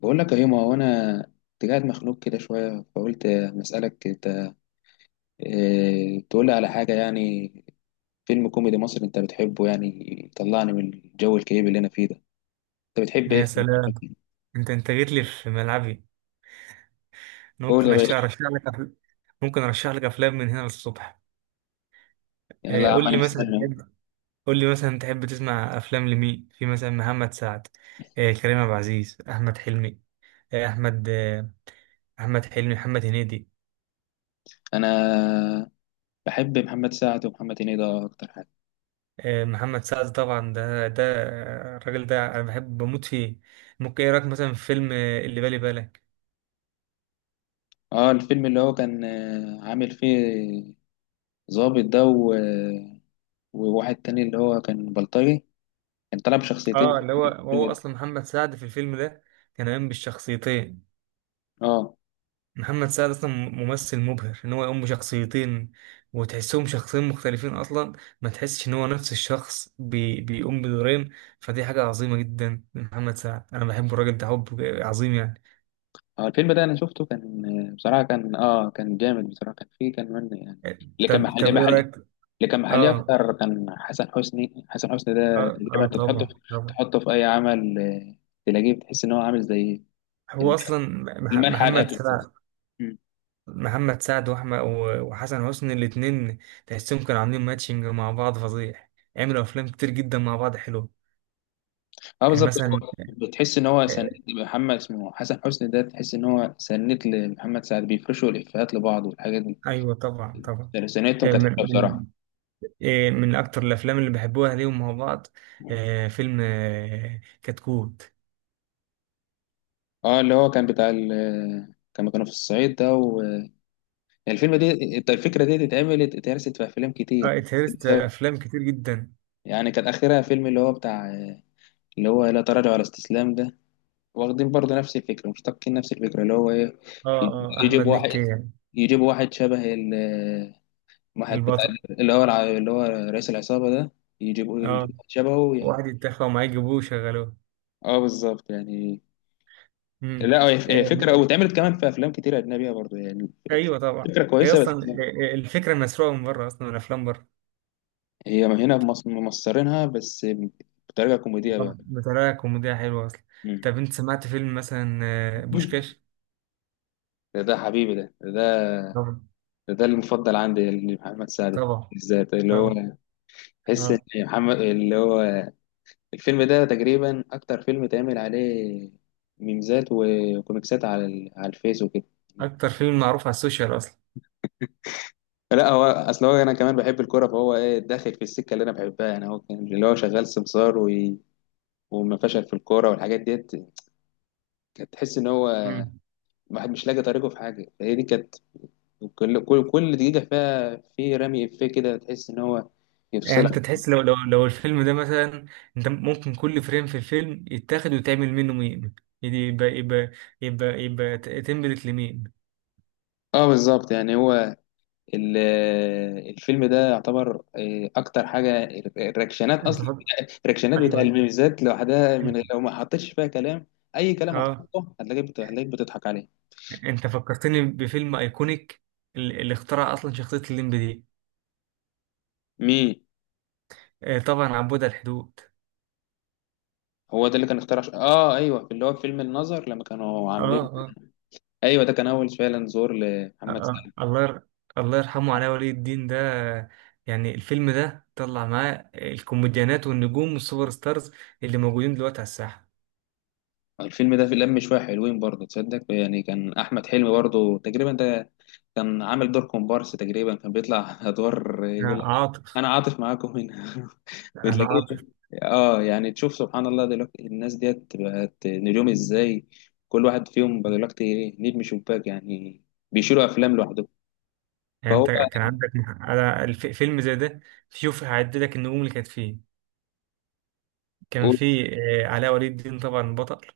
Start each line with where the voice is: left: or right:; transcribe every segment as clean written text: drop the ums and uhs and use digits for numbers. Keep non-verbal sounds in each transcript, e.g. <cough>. left: بقول لك اهي. ما هو انا كنت قاعد مخنوق كده شويه، فقلت مسألك: انت إيه تقول لي على حاجه يعني؟ فيلم كوميدي مصري انت بتحبه، يعني يطلعني من الجو الكئيب اللي انا فيه ده. انت بتحب ايه
right: يا سلام. انت جيت لي في ملعبي. انا
left: قول يا
right: ممكن
left: باشا.
right: ارشح لك ممكن ارشح لك افلام من هنا للصبح.
left: يعني لا يا عم،
right: قول
left: انا
right: لي مثلا
left: مستني أهو.
right: تحب، قول لي مثلا تحب تسمع افلام لمين، في مثلا محمد سعد، كريم عبد العزيز، احمد حلمي، آه، احمد آه، احمد حلمي، محمد هنيدي.
left: انا بحب محمد سعد ومحمد هنيدي، ده اكتر حاجه.
right: محمد سعد طبعا، ده ده آه، الراجل ده انا بحب بموت فيه. ممكن ايه رايك مثلا في فيلم اللي بالي بالك.
left: اه، الفيلم اللي هو كان عامل فيه ظابط ده وواحد تاني اللي هو كان بلطجي، كان طلع بشخصيتين
right: اه،
left: في
right: اللي هو
left: الفيلم
right: هو
left: ده.
right: اصلا محمد سعد في الفيلم ده كان قايم بالشخصيتين.
left: اه،
right: محمد سعد اصلا ممثل مبهر ان هو يقوم بشخصيتين وتحسهم شخصين مختلفين اصلا، ما تحسش ان هو نفس الشخص بيقوم بدورين. فدي حاجه عظيمه جدا من محمد سعد، انا بحب الراجل ده حب عظيم يعني.
left: اه، الفيلم ده انا شفته، كان بصراحه كان جامد بصراحه. كان فيه كان من يعني اللي كان
right: طب
left: محل
right: طب ايه
left: محل
right: رايك؟
left: اللي كان محلي
right: اه
left: اكتر، كان حسن حسني. حسن حسني ده
right: اه،
left: تقريبا
right: اه
left: انت تحطه
right: طبعا
left: في،
right: طبعا.
left: تحطه في اي عمل تلاقيه، بتحس ان هو عامل زي
right: هو اصلا
left: الملح على
right: محمد
left: الاكل كده.
right: سعد،
left: مم.
right: محمد سعد واحمد وحسن حسني الاتنين تحسهم كانوا عاملين ماتشنج مع بعض فظيع، عملوا افلام كتير جدا مع بعض حلوه.
left: اه
right: يعني
left: بالظبط،
right: مثلا،
left: هو بتحس ان هو سند. محمد اسمه حسن حسني ده، تحس ان هو سند لمحمد سعد، بيفرشوا الافيهات لبعض والحاجات دي.
right: ايوه طبعا طبعا.
left: يعني سنتهم
right: آه،
left: كانت
right: من
left: حلوه بصراحه.
right: من من اكتر الافلام اللي بحبوها ليهم مع بعض فيلم كتكوت.
left: اه، اللي هو كان بتاع كانوا في الصعيد ده. يعني الفيلم دي، الفكرة دي اتعملت، اتهرست في أفلام كتير
right: اه، اتهرست
left: بسبب،
right: افلام كتير جدا.
left: يعني كان آخرها فيلم اللي هو بتاع، اللي هو لا تراجع ولا استسلام ده. واخدين برضه نفس الفكرة، مشتقين نفس الفكرة اللي هو إيه،
right: اه اه،
left: يجيب
right: احمد مكي
left: واحد،
right: يعني،
left: يجيب واحد شبه واحد بتاع
right: البطل.
left: اللي هو اللي هو رئيس العصابة ده، يجيبوه، يجيب
right: اه،
left: واحد شبهه يعني.
right: واحد يتاخد ومعاه يجيبوه وشغلوه.
left: اه بالظبط يعني.
right: امم.
left: لا، هي
right: آه،
left: فكرة واتعملت كمان في أفلام كتير أجنبية برضه يعني.
right: ايوه طبعا.
left: الفكرة
right: هي
left: كويسة، بس
right: اصلا الفكره مسروقه من بره اصلا، من افلام بره.
left: هي هنا ممصرينها بس بطريقة كوميدية بقى.
right: طب بطريقه كوميديه حلوه اصلا. طب انت سمعت فيلم مثلا
left: ده
right: بوشكاش؟
left: ده حبيبي ده،
right: طبعا
left: ده المفضل عندي لمحمد سعد
right: طبعا
left: بالذات، اللي هو
right: طبعا.
left: تحس ان
right: اه،
left: محمد اللي هو الفيلم ده تقريبا اكتر فيلم اتعمل عليه ميمزات وكوميكسات على على الفيس وكده.
right: اكتر فيلم معروف على السوشيال اصلا.
left: لا، هو اصل هو انا كمان بحب الكوره، فهو ايه داخل في السكه اللي انا بحبها يعني. هو كان اللي هو شغال سمسار وما فشل في الكوره والحاجات ديت. كانت تحس ان هو
right: مم.
left: الواحد مش لاقي طريقه في حاجه، فهي دي كانت كل دقيقه فيها في رمي افيه كده، تحس ان هو
right: يعني
left: يفصلك.
right: انت تحس لو لو الفيلم ده مثلا، انت ممكن كل فريم في الفيلم يتاخد وتعمل منه ميم. يعني يبقى تمبلت لميم.
left: اه بالظبط يعني. هو الفيلم ده يعتبر اكتر حاجه الرياكشنات
right: انت
left: اصلا،
right: فك...
left: الرياكشنات بتاع
right: ايوه.
left: الميمزات لوحدها، من
right: انت...
left: لو ما حطيتش فيها كلام، اي كلام
right: اه،
left: هتحطه هتلاقيك هتلاقيك بتضحك عليه.
right: انت فكرتني بفيلم ايكونيك، اللي اخترع اصلا شخصية الليمب دي.
left: مين؟
right: آه طبعا، عبود على الحدود.
left: هو ده اللي كان اخترع اه، ايوه، اللي هو فيلم النظر لما كانوا
right: اه
left: عاملين. ايوه، ده كان اول فعلا زور
right: آه.
left: لمحمد
right: آه.
left: سعد.
right: الله ير... الله يرحمه علاء ولي الدين ده. يعني الفيلم ده طلع معاه الكوميديانات والنجوم والسوبر ستارز اللي موجودين دلوقتي على الساحة.
left: الفيلم ده في لم شويه حلوين برضه، تصدق؟ يعني كان احمد حلمي برضه تقريبا ده كان عامل دور كومبارس تقريبا، كان بيطلع <laughs> ادوار يقول لك:
right: عاطف،
left: انا عاطف معاكم هنا.
right: انا
left: بتلاقيه،
right: عاطف.
left: اه يعني، تشوف سبحان الله دلوقتي الناس ديت بقت نجوم ازاي، كل واحد فيهم بقى دلوقتي ايه، نجم شباك يعني، بيشيلوا افلام لوحدهم،
right: يعني
left: فهو.
right: انت كان عندك، انا فيلم زي ده، شوف هعد لك النجوم اللي كانت فيه. كان
left: قول.
right: فيه علاء ولي الدين طبعا بطل،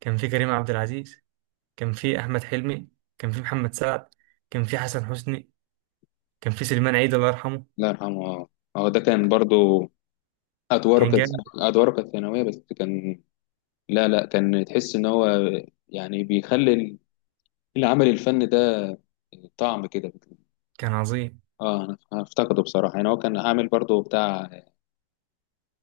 right: كان فيه كريم عبد العزيز، كان فيه احمد حلمي، كان فيه محمد سعد، كان فيه حسن حسني، كان فيه سليمان عيد الله يرحمه.
left: الله يرحمه، اه. هو ده كان برضو، ادواره
right: كان
left: كانت،
right: جامد،
left: ادواره كانت ثانويه، بس كان، لا لا، كان تحس ان هو يعني بيخلي العمل الفني ده طعم كده.
right: كان عظيم.
left: اه، أنا افتقده بصراحه يعني. هو كان عامل برضو بتاع،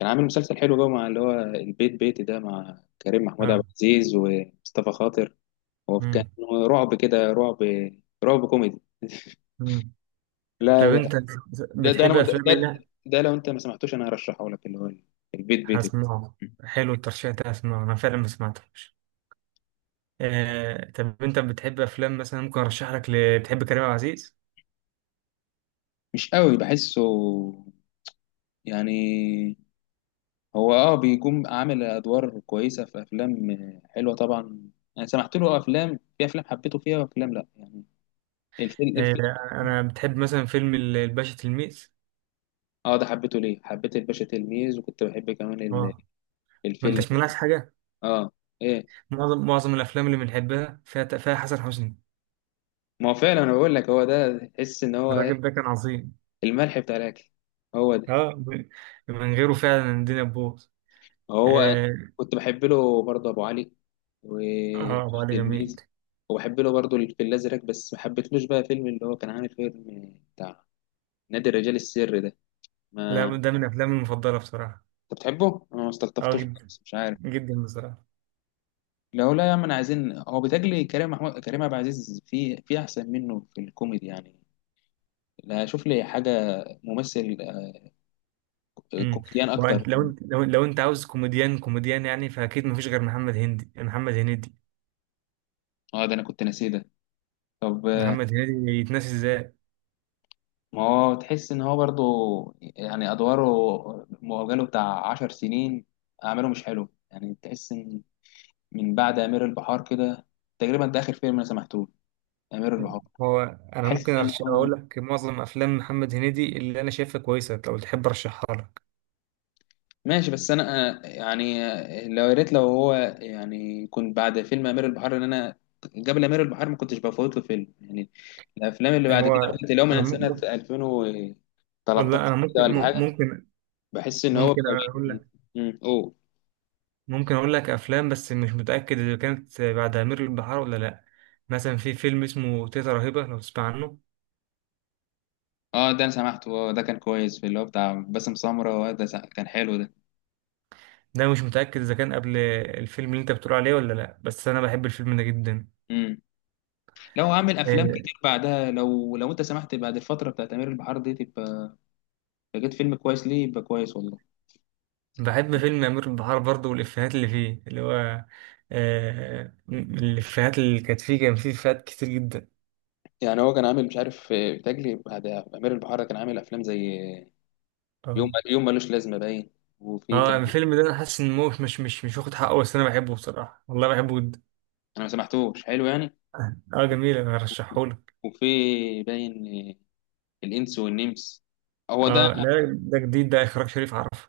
left: كان عامل مسلسل حلو بقى مع اللي هو البيت بيتي ده، مع كريم محمود عبد
right: اه.
left: العزيز ومصطفى خاطر. هو كان
right: مم.
left: رعب كده، رعب، رعب كوميدي.
right: مم. طب
left: لا،
right: انت
left: ده ده
right: بتحب
left: انا ده,
right: افلام ايه؟
left: ده
right: لا،
left: ده لو انت ما سمعتوش انا هرشحه لك، اللي هو البيت بيتي ده.
right: هسمعه. حلو الترشيح ده، هسمعه انا فعلا ما سمعتوش. طب انت بتحب افلام مثلا ممكن ارشح لك بتحب كريم عبد العزيز؟
left: مش قوي بحسه يعني. هو بيكون عامل ادوار كويسه في افلام حلوه طبعا، انا سمعت له افلام، في افلام حبيته فيها وافلام لا يعني. الفيلم
right: آه،
left: الفيلم،
right: انا بتحب مثلا فيلم الباشا تلميذ.
left: اه ده حبيته. ليه حبيت الباشا تلميذ، وكنت بحب كمان
right: اه، ما
left: الفيل.
right: انتش ملاحظ حاجه؟
left: اه، ايه؟
right: معظم الافلام اللي بنحبها فيها حسن حسني.
left: ما هو فعلا، انا بقول لك هو ده تحس ان هو
right: الراجل
left: إيه؟
right: ده كان عظيم.
left: الملح بتاع الاكل، هو ده.
right: اه، من من غيره فعلا الدنيا تبوظ.
left: هو
right: اه.
left: كنت بحب له برضه ابو علي
right: آه، ابو
left: وفيش
right: علي جميل.
left: تلميذ، وبحب له برضه الفيل الازرق، بس ما حبيتلوش بقى فيلم اللي هو كان عامل فيلم بتاع نادي الرجال السري ده.
right: لا،
left: ما انت
right: ده من افلامي المفضله بصراحه.
left: بتحبه، انا ما
right: اه
left: استلطفتوش،
right: جدا،
left: بس مش عارف.
right: جدا بصراحه.
left: لو لا يا عم، انا عايزين، هو بيتهيألي كريم عبد العزيز في احسن منه في الكوميدي يعني. لا، شوف لي حاجه ممثل،
right: امم.
left: كوميديان اكتر.
right: وانت لو انت عاوز كوميديان يعني، فاكيد مفيش غير محمد هندي، محمد هنيدي.
left: اه ده انا كنت ناسيه ده. طب
right: محمد هنيدي يتناسي ازاي؟
left: ما هو تحس ان هو برضه يعني ادواره مؤجله بتاع 10 سنين، اعماله مش حلو يعني. تحس ان من بعد امير البحار كده تقريبا ده اخر فيلم انا سمعته. امير البحار،
right: هو انا ممكن
left: تحس ان
right: ارشح،
left: هو
right: اقول لك معظم افلام محمد هنيدي اللي انا شايفها كويسه لو تحب ارشحها لك.
left: ماشي. بس انا يعني لو يا ريت، لو هو يعني، كنت بعد فيلم امير البحار، ان انا قبل امير البحار ما كنتش بفوت له فيلم يعني. الافلام اللي بعد
right: هو
left: كده بدات، اللي هو
right: انا
left: من سنه
right: ممكن، والله
left: 2013
right: انا
left: كده
right: ممكن
left: ولا حاجه، بحس ان هو
right: ممكن
left: بقى
right: اقول
left: بي-
right: لك
left: مم، قول.
right: ممكن اقول لك افلام، بس مش متاكد اذا كانت بعد امير البحار ولا لا. مثلا في فيلم اسمه تيتا رهيبه لو تسمع عنه.
left: اه ده انا سمعته، ده كان كويس، في اللي هو بتاع باسم سمرة، ده كان حلو ده.
right: ده مش متاكد اذا كان قبل الفيلم اللي انت بتقول عليه ولا لا، بس انا بحب الفيلم ده جدا.
left: امم لو عامل افلام
right: آه،
left: كتير بعدها، لو انت سمحت بعد الفتره بتاعت امير البحار دي، تبقى لقيت فيلم كويس ليه، يبقى كويس والله.
right: بحب فيلم أمير البحار برضه والإفيهات اللي فيه، اللي هو الإفيهات اللي كانت فيه، كان فيه إفيهات كتير جدا.
left: يعني هو كان عامل، مش عارف، بيتهيألي بعد امير البحار ده كان عامل افلام زي يوم
right: اه
left: يوم، ملوش لازمه باين. وفي
right: اه،
left: كان،
right: الفيلم ده أنا حاسس إن هو مش واخد حقه، بس أنا بحبه بصراحة، والله بحبه جدا.
left: انا ما سمحتوش حلو يعني.
right: اه جميل، أنا هرشحهولك.
left: وفي باين، آه، الانس والنمس، هو ده.
right: اه لا، ده جديد، ده إخراج شريف عرفة.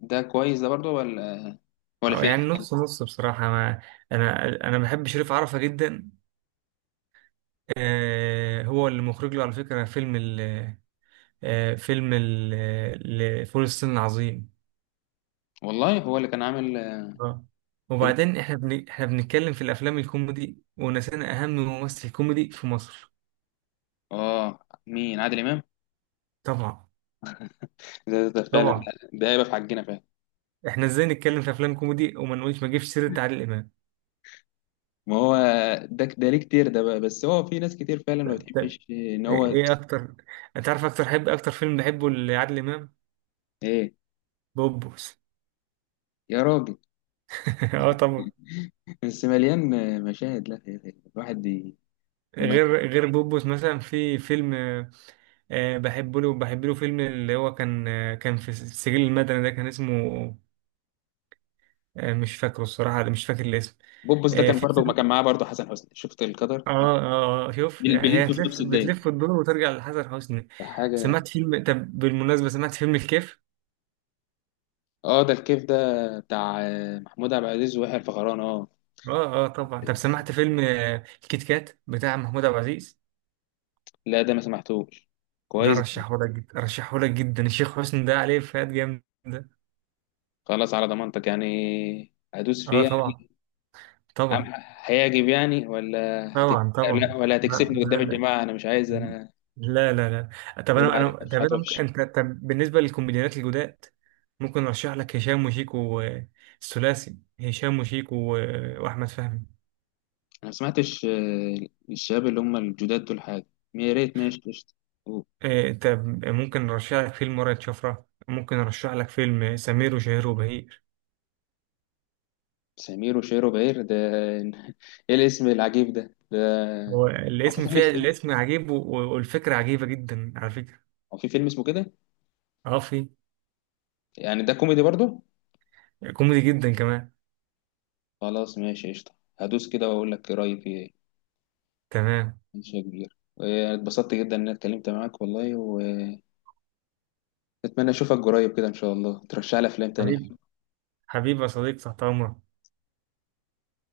left: ده كويس ده برضه ولا
right: اه
left: فيه؟
right: يعني نص نص بصراحة. ما أنا بحب شريف عرفة جدا. آه، هو اللي مخرج له على فكرة فيلم فول الصين العظيم.
left: والله هو اللي كان عامل
right: اه،
left: فيلم.
right: وبعدين احنا بنتكلم في الافلام الكوميدي ونسينا اهم ممثل كوميدي في مصر.
left: اه، مين؟ عادل امام؟
right: طبعا
left: ده، ده فعلا،
right: طبعا.
left: ده، ده هيبقى في حقنا فعلا.
right: احنا ازاي نتكلم في افلام كوميدي وما نقولش، ما نجيبش سيره عادل امام؟
left: ما هو ده ليه كتير ده بقى، بس هو في ناس كتير فعلا ما
right: طب
left: بتحبش ان
right: ايه
left: هو.
right: إيه اكتر، انت عارف اكتر حب، اكتر فيلم بحبه لعادل امام؟
left: ايه؟
right: بوبوس.
left: يا راجل،
right: <laughs> اه طبعا.
left: بس مليان مشاهد. لا يا أخي، الواحد لما-
right: غير غير بوبوس مثلا في فيلم بحبه له، بحب له فيلم اللي هو كان آه، كان في السجل المدني ده، كان اسمه آه، مش فاكره الصراحه، مش فاكر الاسم.
left: بوبس ده
right: آه،
left: كان
right: في.
left: برضه ما كان معاه برضه حسن حسني. شفت القدر
right: اه
left: أهو،
right: اه، شوف يعني،
left: بيلف
right: هي
left: في نفس
right: هتلف،
left: الدايره،
right: بتلف وتدور وترجع لحسن حسني.
left: ده حاجه.
right: سمعت فيلم، طب بالمناسبة سمعت فيلم الكيف؟
left: اه، ده الكيف ده بتاع محمود عبد العزيز ويحيى الفخراني، اه.
right: اه اه طبعا. طب سمعت فيلم الكيت كات بتاع محمود عبد العزيز؟
left: لا ده ما سمحتوش،
right: ده
left: كويس.
right: رشحه لك جدا، رشحه لك جدا، الشيخ حسني ده عليه افيهات جامدة.
left: خلاص على ضمانتك، يعني هدوس
right: اه
left: فيه.
right: طبعا
left: أم
right: طبعا
left: هيعجب يعني ولا هتك...؟
right: طبعا. طبعا.
left: لا ولا
right: لا
left: هتكسفني قدام
right: لا.
left: الجماعة، أنا مش عايز أنا
right: لا لا لا. لا، طب
left: يقول
right: انا انا
left: عليها
right: طب
left: مدفوعات
right: انا ممكن،
left: وحشة.
right: انت طب بالنسبة للكوميديانات الجداد، ممكن ارشح لك هشام وشيكو، الثلاثي هشام وشيكو واحمد فهمي.
left: أنا ما سمعتش الشباب اللي هم الجداد دول حاجة. يا ريت، ماشي قشطة. أوه،
right: إيه، انت ممكن نرشح لك فيلم ورقة شفرة، ممكن نرشح لك فيلم سمير وشهير وبهير.
left: سمير وشير وبهير ده، <laughs> إيه الاسم العجيب ده ده؟
right: هو
left: هو في
right: الاسم،
left: فيلم
right: فيه
left: اسمه إيه؟
right: الاسم عجيب والفكرة عجيبة جدا على فكرة.
left: هو في فيلم اسمه كده،
right: اه في.
left: يعني ده كوميدي برضه؟
right: كوميدي جدا كمان.
left: خلاص ماشي قشطة، هدوس كده وأقول لك رأيي فيه إيه.
right: تمام.
left: ماشي يا كبير، اتبسطت جدا إن أنا اتكلمت معاك والله، وأتمنى أشوفك قريب كده إن شاء الله ترشح لي أفلام تانية.
right: حبيب، حبيبي يا صديق، تحت امرك.